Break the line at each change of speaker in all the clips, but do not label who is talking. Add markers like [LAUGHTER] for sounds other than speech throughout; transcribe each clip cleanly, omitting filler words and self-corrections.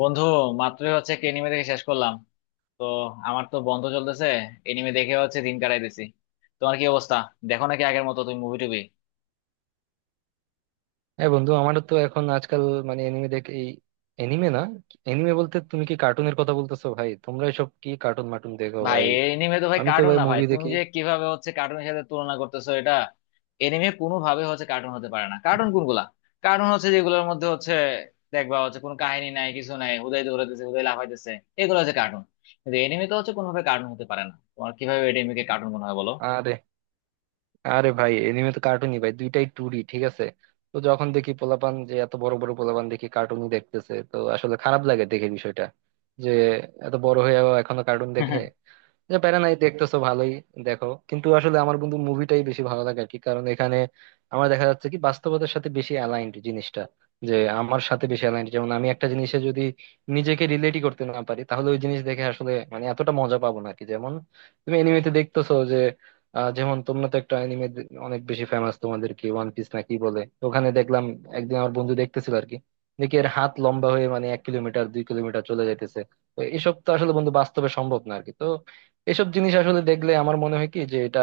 বন্ধু, মাত্রই হচ্ছে একটা এনিমে দেখে শেষ করলাম। তো আমার তো বন্ধ চলতেছে, এনিমে দেখে হচ্ছে দিন কাটাইতেছি। তোমার কি অবস্থা? দেখো নাকি আগের মতো তুমি মুভি টুবি?
হ্যাঁ বন্ধু, আমারও তো এখন আজকাল মানে এনিমে দেখে, এই এনিমে না, এনিমে বলতে তুমি কি কার্টুনের কথা বলতেছো ভাই? তোমরা এসব কি কার্টুন মার্টুন দেখো
ভাই,
ভাই?
এনিমে তো ভাই
আমি তো
কার্টুন
ভাই
না ভাই,
মুভি
তুমি
দেখি।
যে কিভাবে হচ্ছে কার্টুনের সাথে তুলনা করতেছো এটা। এনিমে কোনো ভাবে হচ্ছে কার্টুন হতে পারে না। কার্টুন কোনগুলা? কার্টুন হচ্ছে যেগুলোর মধ্যে হচ্ছে দেখবা হচ্ছে কোনো কাহিনী নাই, কিছু নাই, হুদাই দৌড়াইতেছে হুদাই লাফাইতেছে, এগুলো হচ্ছে কার্টুন। কিন্তু এনিমে তো হচ্ছে কোনোভাবে কার্টুন হতে পারে না। তোমার কিভাবে এনিমেকে কার্টুন মনে হয় বলো?
আরে আরে ভাই, এনিমে তো কার্টুনই ভাই, দুইটাই টুডি, ঠিক আছে। তো যখন দেখি পোলাপান, যে এত বড় বড় পোলাপান দেখি কার্টুনই দেখতেছে, তো আসলে খারাপ লাগে দেখে বিষয়টা, যে এত বড় হয়েও এখনো কার্টুন দেখে।
[LAUGHS]
যে প্যারা নাই, দেখতেছো ভালোই। দেখো কিন্তু আসলে আমার বন্ধু মুভিটাই বেশি ভালো লাগে আর কি, কারণ এখানে আমার দেখা যাচ্ছে কি, বাস্তবতার সাথে বেশি অ্যালাইন্ড জিনিসটা, যে আমার সাথে বেশি অ্যালাইন্ড। যেমন আমি একটা জিনিসে যদি নিজেকে রিলেটই করতে না পারি, তাহলে ওই জিনিস দেখে আসলে মানে এতটা মজা পাবো না আর কি। যেমন তুমি এনিমেতে দেখতেছো যে যেমন তোমরা তো একটা এনিমে অনেক বেশি ফেমাস তোমাদের, কি ওয়ান পিস না কি বলে, তো ওখানে দেখলাম একদিন আমার বন্ধু দেখতেছিল আর কি, দেখি এর হাত লম্বা হয়ে মানে 1 কিলোমিটার 2 কিলোমিটার চলে যাইতেছে। তো এসব তো আসলে বন্ধু বাস্তবে সম্ভব না আরকি। এসব জিনিস আসলে দেখলে আমার মনে হয় কি, যে এটা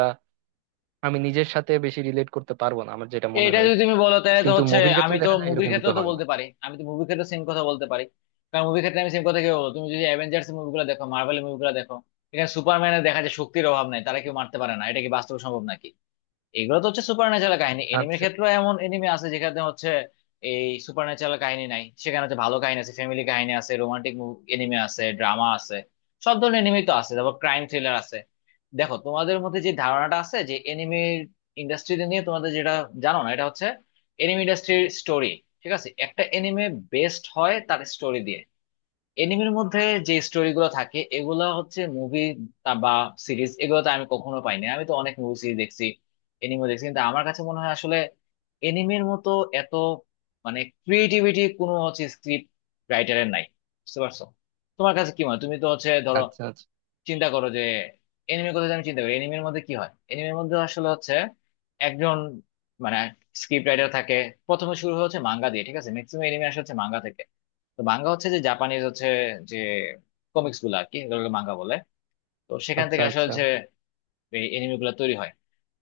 আমি নিজের সাথে বেশি রিলেট করতে পারবো না, আমার যেটা মনে
এটা
হয়।
যদি তুমি বলো তাহলে তো
কিন্তু
হচ্ছে
মুভির
আমি
ক্ষেত্রে
তো
দেখা যায়
মুভির
এরকম
ক্ষেত্রে
কিন্তু
তো
হয় না।
বলতে পারি, আমি তো মুভির ক্ষেত্রে সেম কথা বলতে পারি। কারণ মুভির ক্ষেত্রে আমি সেম কথা কি বলবো, তুমি যদি অ্যাভেঞ্জার্স মুভিগুলো দেখো, মার্ভেল মুভিগুলো দেখো, এখানে সুপারম্যানের দেখা যায় শক্তির অভাব নাই, তারা কেউ মারতে পারে না, এটা কি বাস্তব সম্ভব নাকি? এগুলো তো হচ্ছে সুপার ন্যাচারাল কাহিনী। এনিমের
আচ্ছা।
ক্ষেত্রেও এমন এনিমে আছে যেখানে হচ্ছে এই সুপার ন্যাচারাল কাহিনী নাই, সেখানে হচ্ছে ভালো কাহিনী আছে, ফ্যামিলি কাহিনী আছে, রোমান্টিক এনিমে আছে, ড্রামা আছে, সব ধরনের এনিমেই তো আছে, তারপর ক্রাইম থ্রিলার আছে। দেখো, তোমাদের মধ্যে যে ধারণাটা আছে যে এনিমে ইন্ডাস্ট্রিতে নিয়ে তোমাদের যেটা, জানো না, এটা হচ্ছে এনিমে ইন্ডাস্ট্রির স্টোরি। ঠিক আছে, একটা এনিমে বেস্ট হয় তার স্টোরি দিয়ে। এনিমের মধ্যে যে স্টোরিগুলো থাকে এগুলো হচ্ছে মুভি বা সিরিজ এগুলোতে আমি কখনো পাইনি। আমি তো অনেক মুভি সিরিজ দেখছি, এনিমে দেখছি, কিন্তু আমার কাছে মনে হয় আসলে এনিমের মতো এত মানে ক্রিয়েটিভিটি কোনো হচ্ছে স্ক্রিপ্ট রাইটারের নাই। বুঝতে পারছো? তোমার কাছে কি মনে হয়? তুমি তো হচ্ছে ধরো
আচ্ছা। আচ্ছা
চিন্তা করো যে এনিমের কথা যদি আমি চিন্তা করি, এনিমের মধ্যে কি হয়, এনিমের মধ্যে আসলে হচ্ছে একজন মানে স্ক্রিপ্ট রাইটার থাকে। প্রথমে শুরু হচ্ছে মাঙ্গা দিয়ে, ঠিক আছে, ম্যাক্সিমাম এনিমে আসলে হচ্ছে মাঙ্গা থেকে। তো মাঙ্গা হচ্ছে যে জাপানিজ হচ্ছে যে কমিক্স গুলো আর কি, এগুলোকে মাঙ্গা বলে। তো সেখান
আচ্ছা।
থেকে আসলে
আচ্ছা।
হচ্ছে এই এনিমে গুলো তৈরি হয়।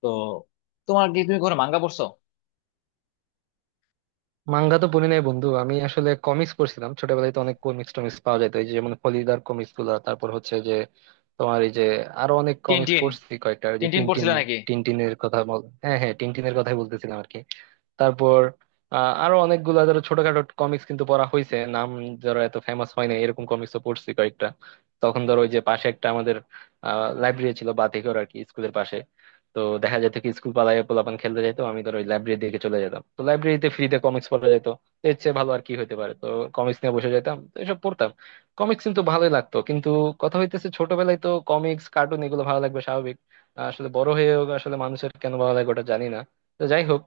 তো তোমার কি, তুমি কোনো মাঙ্গা পড়ছো?
মাঙ্গা তো পড়ি নাই বন্ধু, আমি আসলে কমিক্স পড়ছিলাম ছোটবেলায়। তো অনেক কমিক্স টমিক্স পাওয়া যেত, এই যে যেমন ফলিদার কমিক্স গুলা, তারপর হচ্ছে যে তোমার এই যে আরো অনেক কমিক্স
টিনটিন,
পড়ছি, কয়েকটা ওই যে
টিনটিন
টিনটিন।
পড়ছিলে নাকি?
টিনটিনের কথা বল? হ্যাঁ হ্যাঁ, টিনটিনের কথাই বলতেছিলাম আর কি। তারপর আরো অনেকগুলা ধরো ছোটখাটো কমিক্স কিন্তু পড়া হয়েছে, নাম ধরো এত ফেমাস হয় না, এরকম কমিক্সও পড়ছি কয়েকটা। তখন ধরো ওই যে পাশে একটা আমাদের লাইব্রেরি ছিল বাতিঘর আর কি, স্কুলের পাশে। তো দেখা যেত কি, স্কুল পালায় পোলাপান খেলতে যেত, আমি ধরো ওই লাইব্রেরির দিকে চলে যেতাম। তো লাইব্রেরিতে ফ্রিতে কমিক্স পড়া যেত, তো এর চেয়ে ভালো আর কি হতে পারে। তো কমিক্স নিয়ে বসে যেতাম, তো এসব পড়তাম। কমিক্স কিন্তু ভালোই লাগতো, কিন্তু কথা হইতেছে, ছোটবেলায় তো কমিক্স কার্টুন এগুলো ভালো লাগবে স্বাভাবিক, আসলে বড় হয়েও আসলে মানুষের কেন ভালো লাগে ওটা জানি না। তো যাই হোক,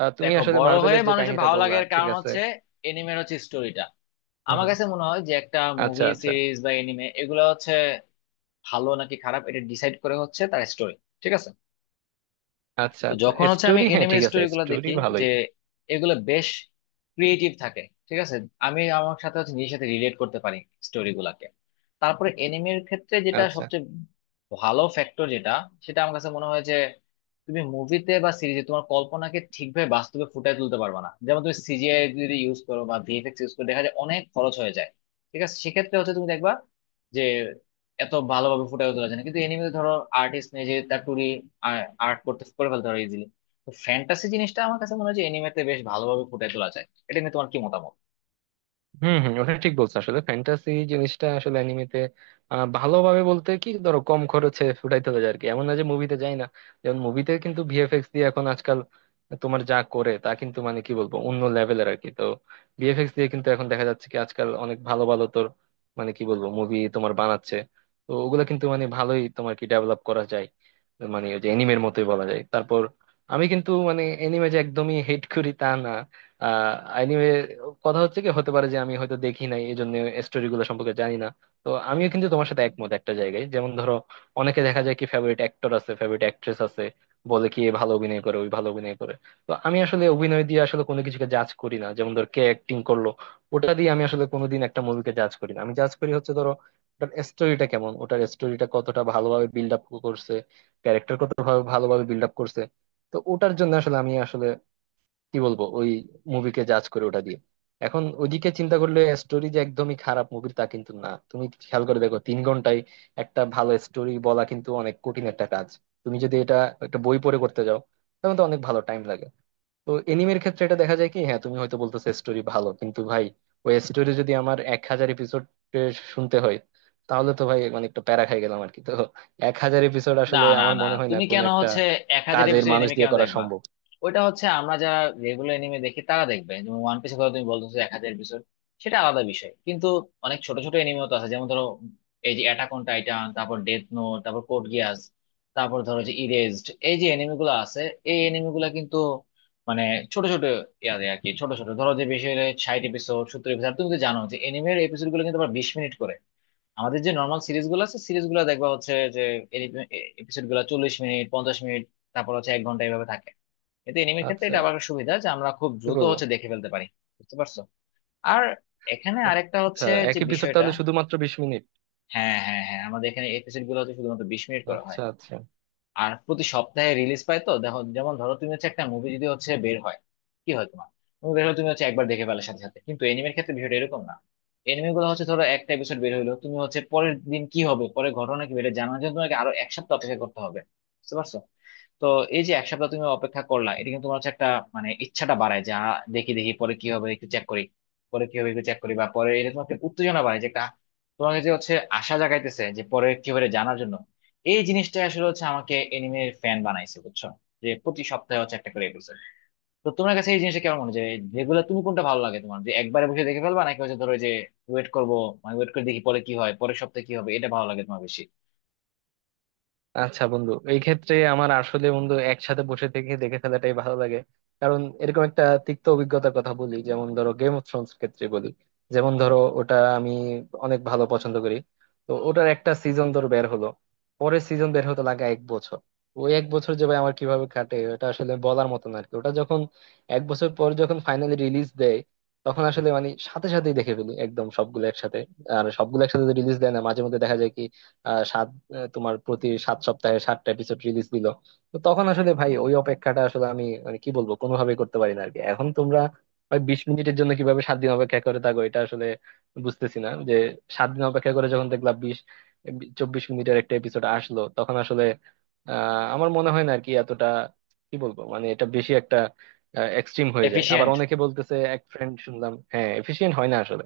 তুমি
দেখো,
আসলে
বড় হয়ে
মার্বেলের যে
মানুষের
কাহিনীটা
ভালো
বললা,
লাগার
ঠিক
কারণ
আছে।
হচ্ছে এনিমের হচ্ছে স্টোরিটা।
হুম
আমার
হুম।
কাছে মনে হয় যে একটা
আচ্ছা
মুভি
আচ্ছা।
সিরিজ বা এনিমে এগুলো হচ্ছে ভালো নাকি খারাপ এটা ডিসাইড করে হচ্ছে তার স্টোরি। ঠিক আছে,
আচ্ছা
তো
আচ্ছা।
যখন হচ্ছে আমি
স্টোরি, হ্যাঁ
এনিমের
ঠিক আছে,
স্টোরিগুলো
স্টোরি
দেখি যে
ভালোই।
এগুলো বেশ ক্রিয়েটিভ থাকে, ঠিক আছে, আমি আমার সাথে হচ্ছে নিজের সাথে রিলেট করতে পারি স্টোরিগুলোকে। তারপরে এনিমের ক্ষেত্রে যেটা
আচ্ছা।
সবচেয়ে ভালো ফ্যাক্টর, যেটা, সেটা আমার কাছে মনে হয় যে তুমি মুভিতে বা সিরিজে তোমার কল্পনাকে ঠিকভাবে বাস্তবে ফুটিয়ে তুলতে পারবে না। যেমন তুমি সিজিআই যদি ইউজ করো বা ভিএফএক্স ইউজ করো, দেখা যায় অনেক খরচ হয়ে যায়। ঠিক আছে, সেক্ষেত্রে হচ্ছে তুমি দেখবা এত ভালোভাবে ফুটিয়ে তোলা যায় না, কিন্তু এনিমেতে ধরো আর্টিস্ট নিজে তার টুরি আর্ট করতে করে ফেলতে পারে ইজিলি। তো ফ্যান্টাসি জিনিসটা আমার কাছে মনে হয় যে এনিমেতে বেশ ভালোভাবে ফুটিয়ে তোলা যায়। এটা নিয়ে তোমার কি মতামত?
হম হম, ওটা ঠিক বলছো, আসলে ফ্যান্টাসি জিনিসটা আসলে অ্যানিমেতে ভালোভাবে বলতে কি, ধরো কম খরচে ফুটাইতে হবে আর কি, এমন না যে মুভিতে যায় না। যেমন মুভিতে কিন্তু ভিএফএক্স দিয়ে এখন আজকাল তোমার যা করে, তা কিন্তু মানে কি বলবো, অন্য লেভেলের আর কি। তো ভিএফএক্স দিয়ে কিন্তু এখন দেখা যাচ্ছে কি আজকাল অনেক ভালো ভালো তোর মানে কি বলবো মুভি তোমার বানাচ্ছে। তো ওগুলো কিন্তু মানে ভালোই তোমার কি ডেভেলপ করা যায়, মানে ওই যে এনিমের মতোই বলা যায়। তারপর আমি কিন্তু মানে এনিমে যে একদমই হেট করি তা না। আহ কথা হচ্ছে কি, হতে পারে যে আমি হয়তো দেখি নাই, এই জন্য স্টোরি গুলো সম্পর্কে জানি না। তো আমিও কিন্তু তোমার সাথে একমত একটা জায়গায়। যেমন ধরো, অনেকে দেখা যায় কি, ফেভারিট অ্যাক্টর আছে, ফেভারিট অ্যাক্ট্রেস আছে, বলে কি এ ভালো অভিনয় করে, ওই ভালো অভিনয় করে। তো আমি আসলে অভিনয় দিয়ে আসলে কোনো কিছুকে জাজ করি না। যেমন ধর কে অ্যাক্টিং করলো, ওটা দিয়ে আমি আসলে কোনোদিন একটা মুভিকে জাজ করি না। আমি জাজ করি হচ্ছে ধরো, ওটার স্টোরিটা কেমন, ওটার স্টোরিটা কতটা ভালোভাবে বিল্ড আপ করছে, ক্যারেক্টার কতটা ভালোভাবে বিল্ড আপ করছে। তো ওটার জন্য আসলে আমি আসলে কি বলবো, ওই মুভিকে জাজ করে ওটা দিয়ে। এখন ওইদিকে চিন্তা করলে, স্টোরি যে একদমই খারাপ মুভির তা কিন্তু না। তুমি খেয়াল করে দেখো, 3 ঘন্টায় একটা ভালো স্টোরি বলা কিন্তু অনেক কঠিন একটা কাজ। তুমি যদি এটা একটা বই পড়ে করতে যাও, তখন তো অনেক ভালো টাইম লাগে। তো এনিমের ক্ষেত্রে এটা দেখা যায় কি, হ্যাঁ তুমি হয়তো বলতেছো স্টোরি ভালো, কিন্তু ভাই ওই স্টোরি যদি আমার 1000 এপিসোড শুনতে হয়, তাহলে তো ভাই মানে একটা প্যারা খাই গেলাম আর কি। তো 1000 এপিসোড
না
আসলে
না
আমার
না,
মনে হয় না
তুমি
কোনো
কেন
একটা
হচ্ছে এক হাজার
কাজের
এপিসোড
মানুষ
এনিমে
দিয়ে
কেন
করা
দেখবা?
সম্ভব।
ওইটা হচ্ছে আমরা যারা রেগুলার এনিমে দেখি তারা দেখবে, যেমন ওয়ান পিসের কথা তুমি বলতেছো, 1,000 এপিসোড, সেটা আলাদা বিষয়। কিন্তু অনেক ছোট ছোট এনিমেও তো আছে, যেমন ধরো এই যে অ্যাটাক অন টাইটান, তারপর ডেথ নোট, তারপর কোড গিয়াস, তারপর ধরো যে ইরেজড, এই যে এনিমে গুলো আছে, এই এনিমে গুলা কিন্তু মানে ছোট ছোট ইয়াদে আর কি। ছোট ছোট ধরো যে বেশি হলে 60 এপিসোড, 70 এপিসোড। তুমি তো জানো যে এনিমের এপিসোড গুলো কিন্তু আবার 20 মিনিট করে, আমাদের যে নর্মাল সিরিজ গুলো আছে সিরিজ গুলো দেখবা হচ্ছে যে এপিসোড গুলো 40 মিনিট, 50 মিনিট, তারপর হচ্ছে এক ঘন্টা, এভাবে থাকে। এতে এনিমের ক্ষেত্রে
আচ্ছা।
এটা আবার একটা সুবিধা যে আমরা খুব
কি
দ্রুত
বলবো।
হচ্ছে দেখে ফেলতে পারি। বুঝতে পারছো? আর এখানে আরেকটা
আচ্ছা,
হচ্ছে
এক
যে
এপিসোড
বিষয়টা,
তাহলে শুধুমাত্র 20 মিনিট?
হ্যাঁ হ্যাঁ হ্যাঁ, আমাদের এখানে এপিসোড গুলো হচ্ছে শুধুমাত্র 20 মিনিট করা হয়
আচ্ছা আচ্ছা।
আর প্রতি সপ্তাহে রিলিজ পায়। তো দেখো যেমন ধরো তুমি হচ্ছে একটা মুভি যদি হচ্ছে বের হয়, কি হয় তোমার, মুভি বের হলে তুমি হচ্ছে একবার দেখে ফেলার সাথে সাথে, কিন্তু এনিমের ক্ষেত্রে বিষয়টা এরকম না। এনিমে গুলো হচ্ছে ধরো একটা এপিসোড বের হলো, তুমি হচ্ছে পরের দিন কি হবে, পরের ঘটনা কি বেড়ে জানার জন্য তোমাকে আরো এক সপ্তাহ অপেক্ষা করতে হবে। বুঝতে পারছো? তো এই যে এক সপ্তাহ তুমি অপেক্ষা করলা, এটা কিন্তু তোমার হচ্ছে একটা মানে ইচ্ছাটা বাড়ায় যা, দেখি দেখি পরে কি হবে একটু চেক করি, পরে কি হবে একটু চেক করি, বা পরে, এটা তোমাকে উত্তেজনা বাড়ায় যে তোমাকে যে হচ্ছে আশা জাগাইতেছে যে পরে কি হবে এটা জানার জন্য। এই জিনিসটা আসলে হচ্ছে আমাকে এনিমের ফ্যান বানাইছে, বুঝছো, যে প্রতি সপ্তাহে হচ্ছে একটা করে এপিসোড। তো তোমার কাছে এই জিনিসটা কেমন মনে হয় যে রেগুলার, তুমি কোনটা ভালো লাগে তোমার, যে একবারে বসে দেখে ফেলবা নাকি হচ্ছে ধরো যে ওয়েট করবো, মানে ওয়েট করে দেখি পরে কি হয়, পরের সপ্তাহে কি হবে, এটা ভালো লাগে তোমার বেশি?
আচ্ছা বন্ধু, এই ক্ষেত্রে আমার আসলে বন্ধু একসাথে বসে থেকে দেখে ফেলাটাই ভালো লাগে। কারণ এরকম একটা তিক্ত অভিজ্ঞতার কথা বলি, যেমন ধরো গেম অফ থ্রোনস ক্ষেত্রে বলি। যেমন ধরো ওটা আমি অনেক ভালো পছন্দ করি, তো ওটার একটা সিজন ধরো বের হলো, পরের সিজন বের হতে লাগে 1 বছর। ওই 1 বছর যে ভাই আমার কিভাবে কাটে, এটা আসলে বলার মতো না আর কি। ওটা যখন 1 বছর পর যখন ফাইনালি রিলিজ দেয়, তখন আসলে মানে সাথে সাথেই দেখে ফেলি, একদম সবগুলো একসাথে। আর সবগুলো একসাথে রিলিজ দেয় না, মাঝে মধ্যে দেখা যায় কি, তোমার প্রতি 7 সপ্তাহে 7টা এপিসোড রিলিজ দিল। তো তখন আসলে ভাই ওই অপেক্ষাটা আসলে আমি মানে কি বলবো কোনোভাবেই করতে পারি না আরকি। এখন তোমরা ভাই 20 মিনিটের জন্য কিভাবে 7 দিন অপেক্ষা করে থাকো, এটা আসলে বুঝতেছি না। যে 7 দিন অপেক্ষা করে যখন দেখলাম 20-24 মিনিটের একটা এপিসোড আসলো, তখন আসলে আমার মনে হয় না আর কি এতটা, কি বলবো, মানে এটা বেশি একটা এক্সট্রিম হয়ে যায়। আবার
এফিশিয়েন্ট,
অনেকে বলতেছে, এক ফ্রেন্ড শুনলাম, হ্যাঁ এফিশিয়েন্ট হয় না আসলে।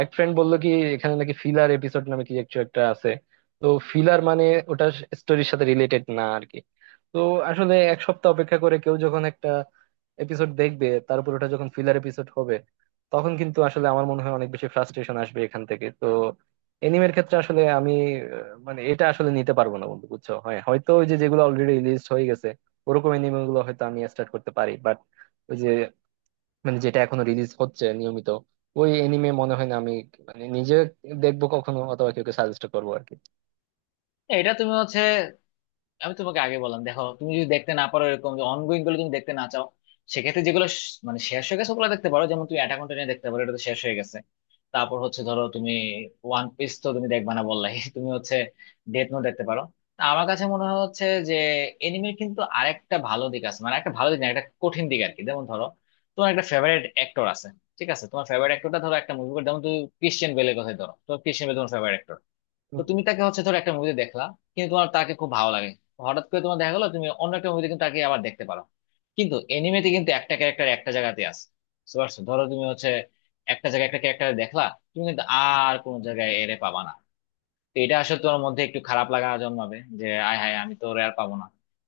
এক ফ্রেন্ড বললো কি, এখানে নাকি ফিলার এপিসোড নামে কি একটু একটা আছে। তো ফিলার মানে ওটা স্টোরির সাথে রিলেটেড না আর কি। তো আসলে 1 সপ্তাহ অপেক্ষা করে কেউ যখন একটা এপিসোড দেখবে, তারপর ওটা যখন ফিলার এপিসোড হবে, তখন কিন্তু আসলে আমার মনে হয় অনেক বেশি ফ্রাস্ট্রেশন আসবে এখান থেকে। তো এনিমের ক্ষেত্রে আসলে আমি মানে এটা আসলে নিতে পারবো না বন্ধু বুঝছো। হয়তো ওই যে যেগুলো অলরেডি রিলিজ হয়ে গেছে, ওরকম এনিমে গুলো হয়তো আমি স্টার্ট করতে পারি, বাট ওই যে মানে যেটা এখনো রিলিজ হচ্ছে নিয়মিত, ওই এনিমে মনে হয় না আমি মানে নিজে দেখবো কখনো অথবা কাউকে সাজেস্ট করবো আর কি।
এটা তুমি হচ্ছে, আমি তোমাকে আগে বললাম, দেখো তুমি যদি দেখতে না পারো এরকম যে অনগোয়িং গুলো তুমি দেখতে না চাও, সেক্ষেত্রে যেগুলো মানে শেষ হয়ে গেছে ওগুলো দেখতে পারো। যেমন তুমি অ্যাটাক অন টাইটান দেখতে পারো, এটা তো শেষ হয়ে গেছে। তারপর হচ্ছে ধরো তুমি ওয়ান পিস তো তুমি দেখবা না বললাই [LAUGHS] তুমি হচ্ছে ডেথ নোট দেখতে পারো। তা আমার কাছে মনে হয় হচ্ছে যে এনিমের কিন্তু আরেকটা ভালো দিক আছে, মানে একটা ভালো দিক না একটা কঠিন দিক আর কি, যেমন ধরো তোমার একটা ফেভারিট অ্যাক্টর আছে, ঠিক আছে, তোমার ফেভারিট অ্যাক্টরটা ধরো একটা মুভি, যেমন তুমি ক্রিশ্চিয়ান বেলের কথাই ধরো, তোমার ক্রিশ্চিয়ান বেল তোমার ফেভারিট, তো তুমি তাকে হচ্ছে ধরো একটা মুভি দেখলা কিন্তু তোমার তাকে খুব ভালো লাগে, হঠাৎ করে তোমার দেখা গেলো তুমি অন্য একটা মুভিতে কিন্তু তাকে আবার দেখতে পারো। কিন্তু এনিমেতে কিন্তু একটা ক্যারেক্টার একটা জায়গাতে আছে। বুঝতে পারছো? ধরো তুমি হচ্ছে একটা জায়গায় একটা ক্যারেক্টার দেখলা, তুমি কিন্তু আর কোনো জায়গায় এরে পাবা না। তো এটা আসলে তোমার মধ্যে একটু খারাপ লাগা জন্মাবে যে আয় হায়, আমি তো ওরে আর পাবো না।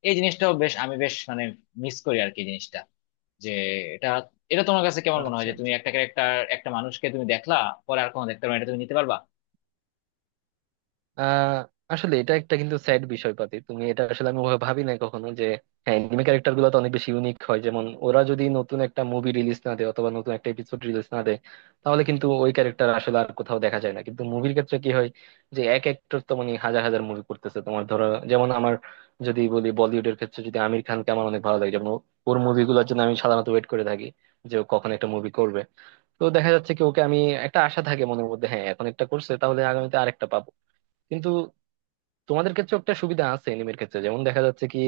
এই জিনিসটাও বেশ, আমি বেশ মানে মিস করি আর কি জিনিসটা। যে এটা এটা তোমার কাছে কেমন মনে হয়
আচ্ছা
যে তুমি
আচ্ছা।
একটা ক্যারেক্টার, একটা মানুষকে তুমি দেখলা, পরে আর কোনো দেখতে পারো না, এটা তুমি নিতে পারবা?
আহ আসলে এটা একটা কিন্তু স্যাড বিষয় পাতি, তুমি এটা আসলে আমি ওভাবে ভাবি না কখনো। যে হ্যাঁ, এনিমে ক্যারেক্টার গুলো তো অনেক বেশি ইউনিক হয়, যেমন ওরা যদি নতুন একটা মুভি রিলিজ না দেয় অথবা নতুন একটা এপিসোড রিলিজ না দেয়, তাহলে কিন্তু ওই ক্যারেক্টার আসলে আর কোথাও দেখা যায় না। কিন্তু মুভির ক্ষেত্রে কি হয়, যে এক একটার তো মানে হাজার হাজার মুভি করতেছে তোমার। ধরো যেমন আমার, যদি বলি বলিউডের ক্ষেত্রে, যদি আমির খানকে আমার অনেক ভালো লাগে, যেমন ওর মুভিগুলোর জন্য আমি সাধারণত ওয়েট করে থাকি যে ও কখন একটা মুভি করবে। তো দেখা যাচ্ছে কি, ওকে আমি, একটা আশা থাকে মনের মধ্যে, হ্যাঁ এখন একটা করছে তাহলে আগামীতে আরেকটা পাবো। কিন্তু তোমাদের ক্ষেত্রে একটা সুবিধা আছে এনিমের ক্ষেত্রে, যেমন দেখা যাচ্ছে কি,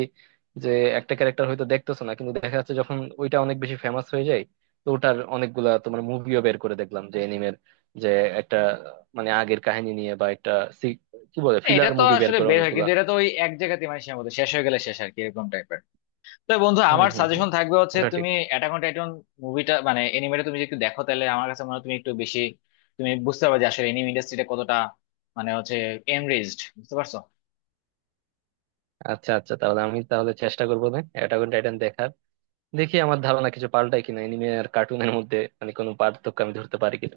যে একটা ক্যারেক্টার হয়তো দেখতেছো না, কিন্তু দেখা যাচ্ছে যখন ওইটা অনেক বেশি ফেমাস হয়ে যায়, তো ওটার অনেকগুলা তোমার মুভিও বের করে। দেখলাম যে এনিমের যে একটা মানে আগের কাহিনী নিয়ে, বা একটা সি- কি বলে
হ্যাঁ, এটা
ফিলার
তো
মুভি বের
আসলে
করে
বের হয়
অনেকগুলা।
কিন্তু এটা তো ওই এক জায়গাতে মানে সীমাবদ্ধ, শেষ হয়ে গেলে শেষ আর কি, এরকম টাইপের। তো বন্ধু,
হম
আমার
হম হম,
সাজেশন থাকবে হচ্ছে
ওটা ঠিক।
তুমি অ্যাটাক অন টাইটন মুভিটা মানে এনিমেটা তুমি যদি একটু দেখো, তাহলে আমার কাছে মনে হয় তুমি একটু বেশি, তুমি বুঝতে পারবে যে আসলে এনিমে ইন্ডাস্ট্রিটা কতটা মানে হচ্ছে এনরিচড। বুঝতে পারছো?
আচ্ছা আচ্ছা, তাহলে আমি তাহলে চেষ্টা করবো না অ্যাটাক অন টাইটান দেখার। দেখি আমার ধারণা কিছু পাল্টায় কিনা, এনিমে আর কার্টুনের মধ্যে মানে কোনো পার্থক্য আমি ধরতে পারি কিনা।